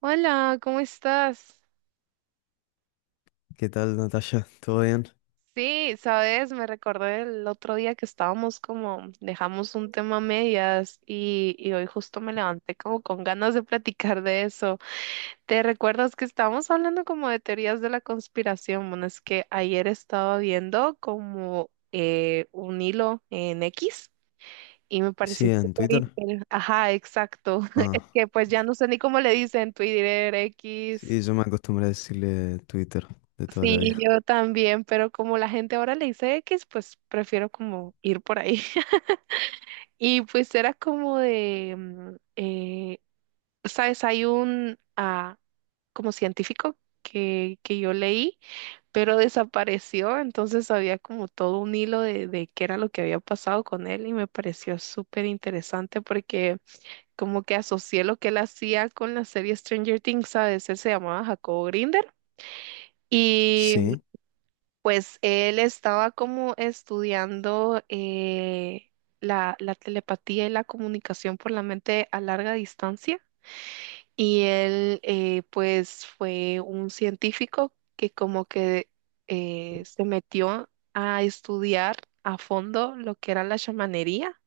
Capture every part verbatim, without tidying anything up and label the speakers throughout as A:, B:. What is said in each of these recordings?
A: Hola, ¿cómo estás?
B: ¿Qué tal, Natasha? ¿Todo bien?
A: Sí, sabes, me recordé el otro día que estábamos como, dejamos un tema a medias y, y hoy justo me levanté como con ganas de platicar de eso. ¿Te recuerdas que estábamos hablando como de teorías de la conspiración? Bueno, es que ayer estaba viendo como eh, un hilo en X y me
B: Sí,
A: pareció
B: en
A: súper
B: Twitter.
A: inter- Ajá, exacto.
B: Ah,
A: Es que pues ya no sé ni cómo le dicen Twitter, X.
B: sí, yo me acostumbré a decirle Twitter de toda la
A: Sí,
B: vida.
A: yo también, pero como la gente ahora le dice X, pues prefiero como ir por ahí. Y pues era como de, mm, eh, sabes, hay un ah, como científico que, que yo leí, pero desapareció. Entonces había como todo un hilo de, de qué era lo que había pasado con él y me pareció súper interesante porque como que asocié lo que él hacía con la serie Stranger Things, ¿sabes? Él se llamaba Jacobo Grinder, y
B: Sí,
A: pues él estaba como estudiando eh, la, la telepatía y la comunicación por la mente a larga distancia, y él eh, pues fue un científico que como que eh, se metió a estudiar a fondo lo que era la chamanería,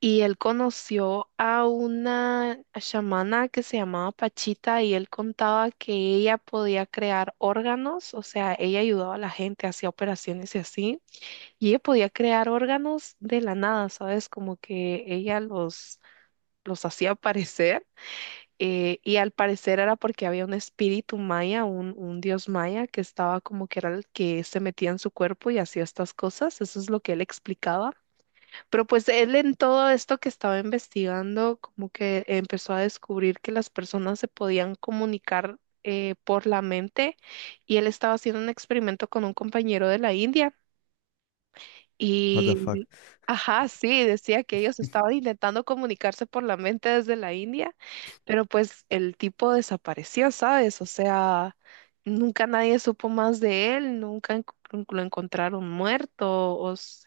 A: y él conoció a una chamana que se llamaba Pachita y él contaba que ella podía crear órganos. O sea, ella ayudaba a la gente, hacía operaciones y así, y ella podía crear órganos de la nada, ¿sabes? Como que ella los, los hacía aparecer. eh, y al parecer era porque había un espíritu maya, un, un dios maya que estaba como que era el que se metía en su cuerpo y hacía estas cosas. Eso es lo que él explicaba. Pero pues él en todo esto que estaba investigando, como que empezó a descubrir que las personas se podían comunicar eh, por la mente, y él estaba haciendo un experimento con un compañero de la India
B: what the fuck.
A: y, ajá, sí, decía que ellos estaban intentando comunicarse por la mente desde la India, pero pues el tipo desapareció, ¿sabes? O sea, nunca nadie supo más de él, nunca encu- lo encontraron muerto. o s-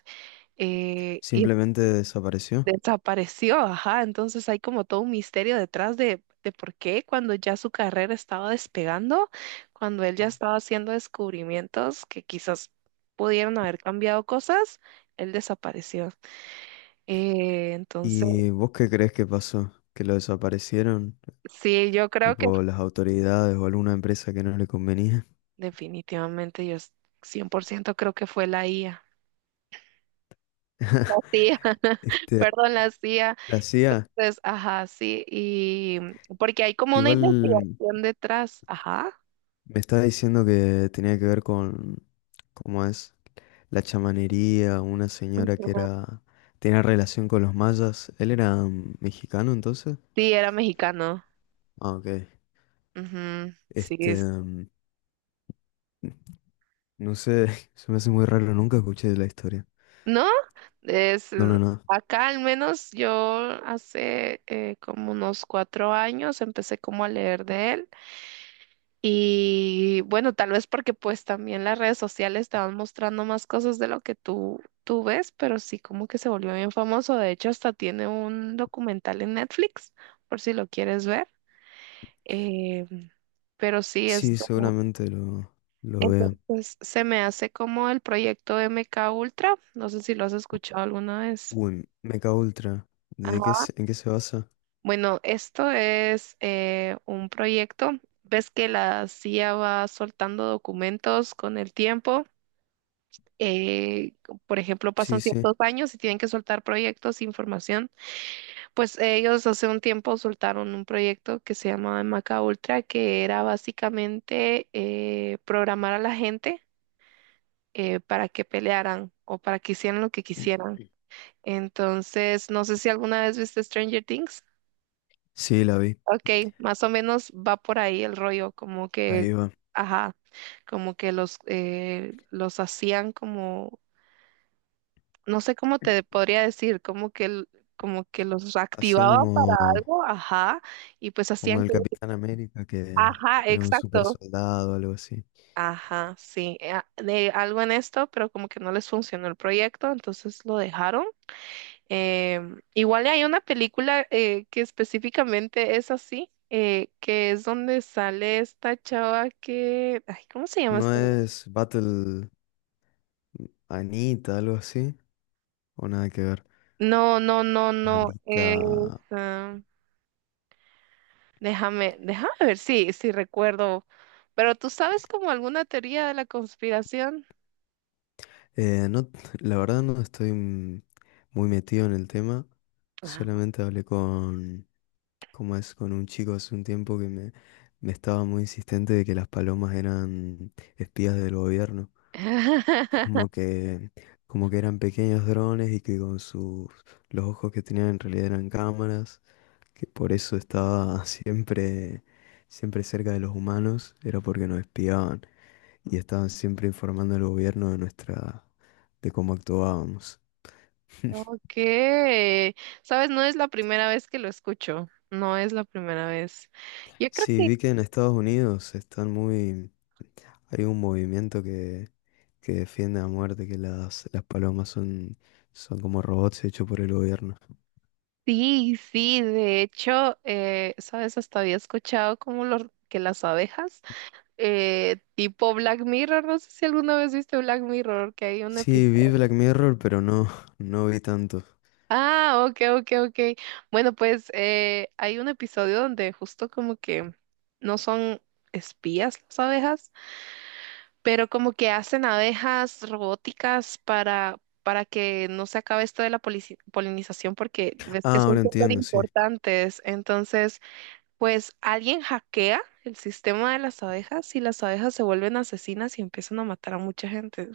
A: eh, y
B: Simplemente desapareció.
A: desapareció, ajá. Entonces hay como todo un misterio detrás de, de por qué cuando ya su carrera estaba despegando, cuando él ya estaba haciendo descubrimientos que quizás pudieron haber cambiado cosas, él desapareció. Eh, entonces,
B: ¿Y vos qué crees que pasó? ¿Que lo desaparecieron?
A: sí, yo creo que
B: Tipo las autoridades o alguna empresa que no le convenía.
A: definitivamente yo es- cien por ciento creo que fue la I A. La C I A,
B: Este,
A: perdón, la C I A.
B: la C I A.
A: Entonces, ajá, sí. Y porque hay como una
B: Igual
A: investigación detrás, ajá.
B: me está diciendo que tenía que ver con, ¿cómo es? La chamanería, una señora que
A: Ujú.
B: era, tenía relación con los mayas. ¿Él era mm, mexicano entonces?
A: Sí, era mexicano.
B: Ah, ok.
A: Ujú, sí,
B: Este,
A: es-
B: mm, no sé, se me hace muy raro, nunca escuché de la historia.
A: ¿no? Es,
B: No,
A: eh,
B: no, no.
A: Acá al menos yo hace eh, como unos cuatro años empecé como a leer de él, y bueno, tal vez porque pues también las redes sociales te van mostrando más cosas de lo que tú, tú ves, pero sí como que se volvió bien famoso. De hecho, hasta tiene un documental en Netflix por si lo quieres ver, eh, pero sí es
B: Sí,
A: como.
B: seguramente lo, lo vea.
A: Entonces se me hace como el proyecto M K Ultra. No sé si lo has escuchado alguna vez.
B: Uy, Mecha Ultra. ¿De qué
A: Ajá.
B: se- ¿en qué se basa?
A: Bueno, esto es eh, un proyecto. Ves que la C I A va soltando documentos con el tiempo. eh, por ejemplo, pasan
B: Sí, sí.
A: ciertos años y tienen que soltar proyectos, información. Pues ellos hace un tiempo soltaron un proyecto que se llamaba M K Ultra, que era básicamente eh, programar a la gente, eh, para que pelearan o para que hicieran lo que quisieran. Entonces, no sé si alguna vez viste Stranger Things.
B: Sí, la vi.
A: Ok, más o menos va por ahí el rollo, como que,
B: Ahí va.
A: ajá, como que los, eh, los hacían como, no sé cómo te podría decir, como que, l- como que los
B: Hacían
A: activaban para
B: como
A: algo, ajá, y pues
B: como
A: hacían
B: el
A: que,
B: Capitán América, que
A: ajá,
B: era un super
A: exacto.
B: soldado, algo así.
A: Ajá, sí, eh, a- de algo en esto, pero como que no les funcionó el proyecto, entonces lo dejaron. Em, igual hay una película eh, que específicamente es así, eh, que es donde sale esta chava que. Ay, ¿cómo se llama
B: ¿No
A: esta?
B: es Battle Anita, algo así? ¿O nada que ver?
A: No, no, no, no.
B: Alita.
A: es, ah, déjame, déjame ver si, si recuerdo. Pero tú sabes como alguna teoría de la conspiración.
B: Eh, no, la verdad no estoy mm, muy metido en el tema.
A: Ah.
B: Solamente hablé con, como es, con un chico hace un tiempo que me, me estaba muy insistente de que las palomas eran espías del gobierno, como que, como que eran pequeños drones, y que con sus, los ojos que tenían en realidad eran cámaras, que por eso estaba siempre, siempre cerca de los humanos, era porque nos espiaban y estaban siempre informando al gobierno de nuestra, de cómo actuábamos.
A: Ok, sabes, no es la primera vez que lo escucho, no es la primera vez. Yo creo.
B: Sí, vi que en Estados Unidos están muy... Hay un movimiento que, que defiende a muerte que las, las palomas son, son como robots hechos por el gobierno.
A: Sí, sí, de hecho, eh, sabes, hasta había escuchado como los, que las abejas, eh, tipo Black Mirror. No sé si alguna vez viste Black Mirror, que hay un
B: Sí, vi
A: episodio.
B: Black Mirror, pero no, no vi tanto.
A: Ah, ok, ok, ok. Bueno, pues eh, hay un episodio donde justo como que no son espías las abejas, pero como que hacen abejas robóticas para, para, que no se acabe esto de la polici- polinización, porque ves que
B: Ah,
A: son
B: ahora
A: súper
B: entiendo, sí.
A: importantes. Entonces. Pues alguien hackea el sistema de las abejas y las abejas se vuelven asesinas y empiezan a matar a mucha gente.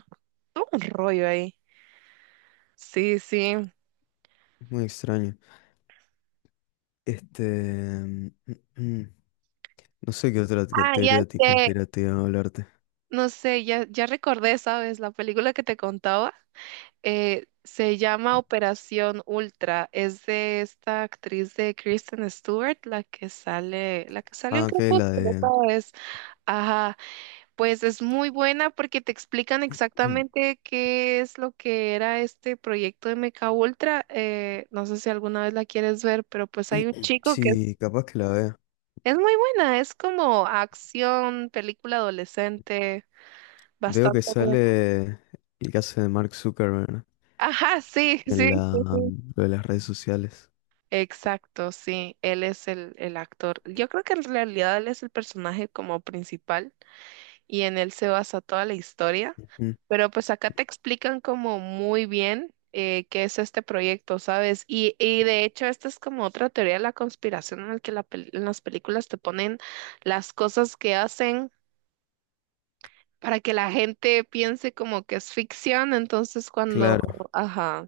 A: Todo un rollo ahí. Sí, sí.
B: Muy extraño. Este... mm, mm, mm. No sé qué otra co-
A: Ah, ya
B: teoría te-
A: sé.
B: Conspirativa hablarte.
A: No sé, ya, ya recordé, ¿sabes? La película que te contaba eh, se llama Operación Ultra. Es de esta actriz de Kristen Stewart, la que sale, la que salió en
B: Ah, que la
A: Crepúsculo,
B: de...
A: ¿sabes? Ajá. Pues es muy buena porque te explican exactamente qué es lo que era este proyecto de Mecha Ultra. eh, no sé si alguna vez la quieres ver, pero pues hay un chico que
B: Sí, capaz que la vea.
A: es muy buena. Es como acción, película adolescente,
B: Veo
A: bastante
B: que
A: buena.
B: sale el caso de Mark Zuckerberg, ¿no?
A: Ajá, sí,
B: En
A: sí, sí,
B: la,
A: sí.
B: mm, lo de las redes sociales.
A: Exacto, sí, él es el, el actor. Yo creo que en realidad él es el personaje como principal, y en él se basa toda la historia.
B: Ujú.
A: Pero pues acá te explican como muy bien eh, qué es este proyecto, ¿sabes? Y, y de hecho esta es como otra teoría de la conspiración en la que la pel- en las películas te ponen las cosas que hacen para que la gente piense como que es ficción. Entonces cuando,
B: Claro.
A: ajá,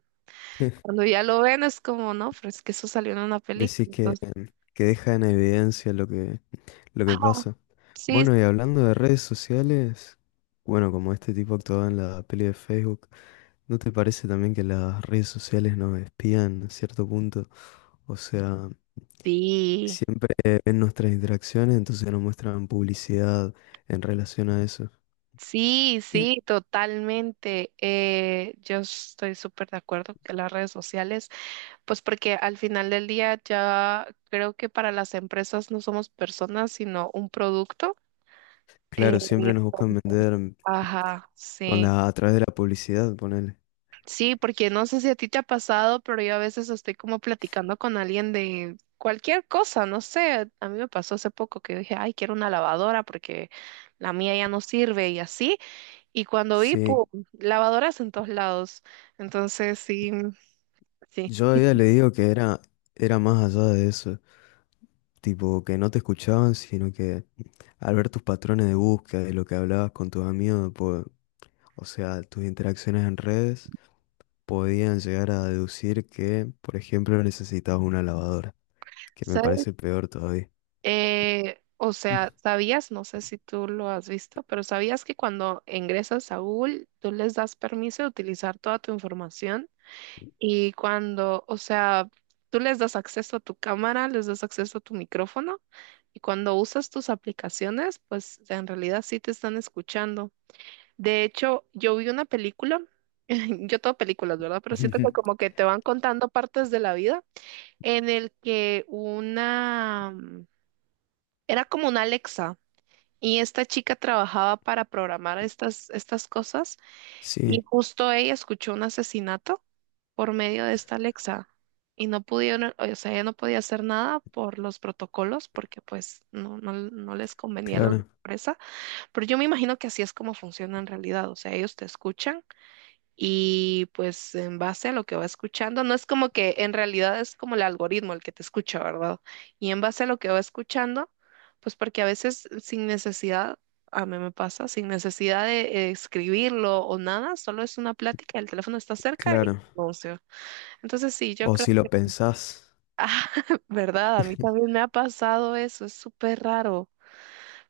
A: cuando ya lo ven es como, no, pero es que eso salió en una
B: Decís
A: película.
B: que,
A: Entonces,
B: que deja en evidencia lo que, lo que
A: ah,
B: pasa.
A: sí,
B: Bueno, y hablando de redes sociales, bueno, como este tipo actuaba en la peli de Facebook, ¿no te parece también que las redes sociales nos espían a cierto punto? O sea,
A: sí.
B: siempre ven nuestras interacciones, entonces nos muestran publicidad en relación a eso.
A: Sí,
B: Mm.
A: sí, totalmente. Eh, yo estoy súper de acuerdo que las redes sociales, pues porque al final del día ya creo que para las empresas no somos personas, sino un producto. Eh,
B: Claro, siempre nos
A: entonces,
B: buscan vender
A: ajá,
B: con
A: sí.
B: la, a través de la publicidad, ponele.
A: Sí, porque no sé si a ti te ha pasado, pero yo a veces estoy como platicando con alguien de cualquier cosa, no sé. A mí me pasó hace poco que dije, ay, quiero una lavadora porque la mía ya no sirve y así. Y cuando vi, ¡pum!
B: Sí,
A: Lavadoras en todos lados. Entonces, sí, sí.
B: yo a ella le digo que era, era más allá de eso, tipo que no te escuchaban, sino que al ver tus patrones de búsqueda, de lo que hablabas con tus amigos, po- o sea, tus interacciones en redes, podían llegar a deducir que, por ejemplo, necesitabas una lavadora, que me
A: ¿Sabes?
B: parece peor todavía.
A: Eh, o sea, ¿sabías? No sé si tú lo has visto, pero ¿sabías que cuando ingresas a Google, tú les das permiso de utilizar toda tu información? Y cuando, o sea, tú les das acceso a tu cámara, les das acceso a tu micrófono, y cuando usas tus aplicaciones, pues en realidad sí te están escuchando. De hecho, yo vi una película, yo todo películas, ¿verdad? Pero siento que como que te van contando partes de la vida en el que una, mm, era como una Alexa y esta chica trabajaba para programar estas, estas cosas y
B: Sí,
A: justo ella escuchó un asesinato por medio de esta Alexa, y no pudieron, o sea, ella no podía hacer nada por los protocolos porque pues no, no, no les convenía a la
B: claro,
A: empresa, pero yo me imagino que así es como funciona en realidad. O sea, ellos te escuchan y pues en base a lo que va escuchando, no es como que en realidad es como el algoritmo el que te escucha, ¿verdad? Y en base a lo que va escuchando, pues porque a veces sin necesidad, a mí me pasa, sin necesidad de eh, escribirlo o nada, solo es una plática, el teléfono está cerca y
B: claro.
A: anuncio. Entonces sí, yo
B: O
A: creo
B: si lo
A: que,
B: pensás,
A: ah, ¿verdad? A mí también me ha pasado eso, es súper raro,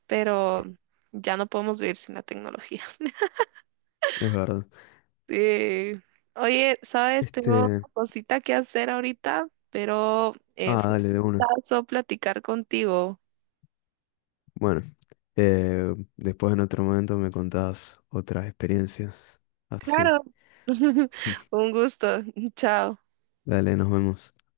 A: pero ya no podemos vivir sin la tecnología.
B: es verdad.
A: Eh, oye, ¿sabes? Tengo
B: Este,
A: una cosita que hacer ahorita, pero eh,
B: ah,
A: fue un
B: dale, de una.
A: gustazo platicar contigo.
B: Bueno, eh, después en otro momento me contás otras experiencias. Así.
A: Claro. Un gusto. Chao.
B: Dale, nos vemos.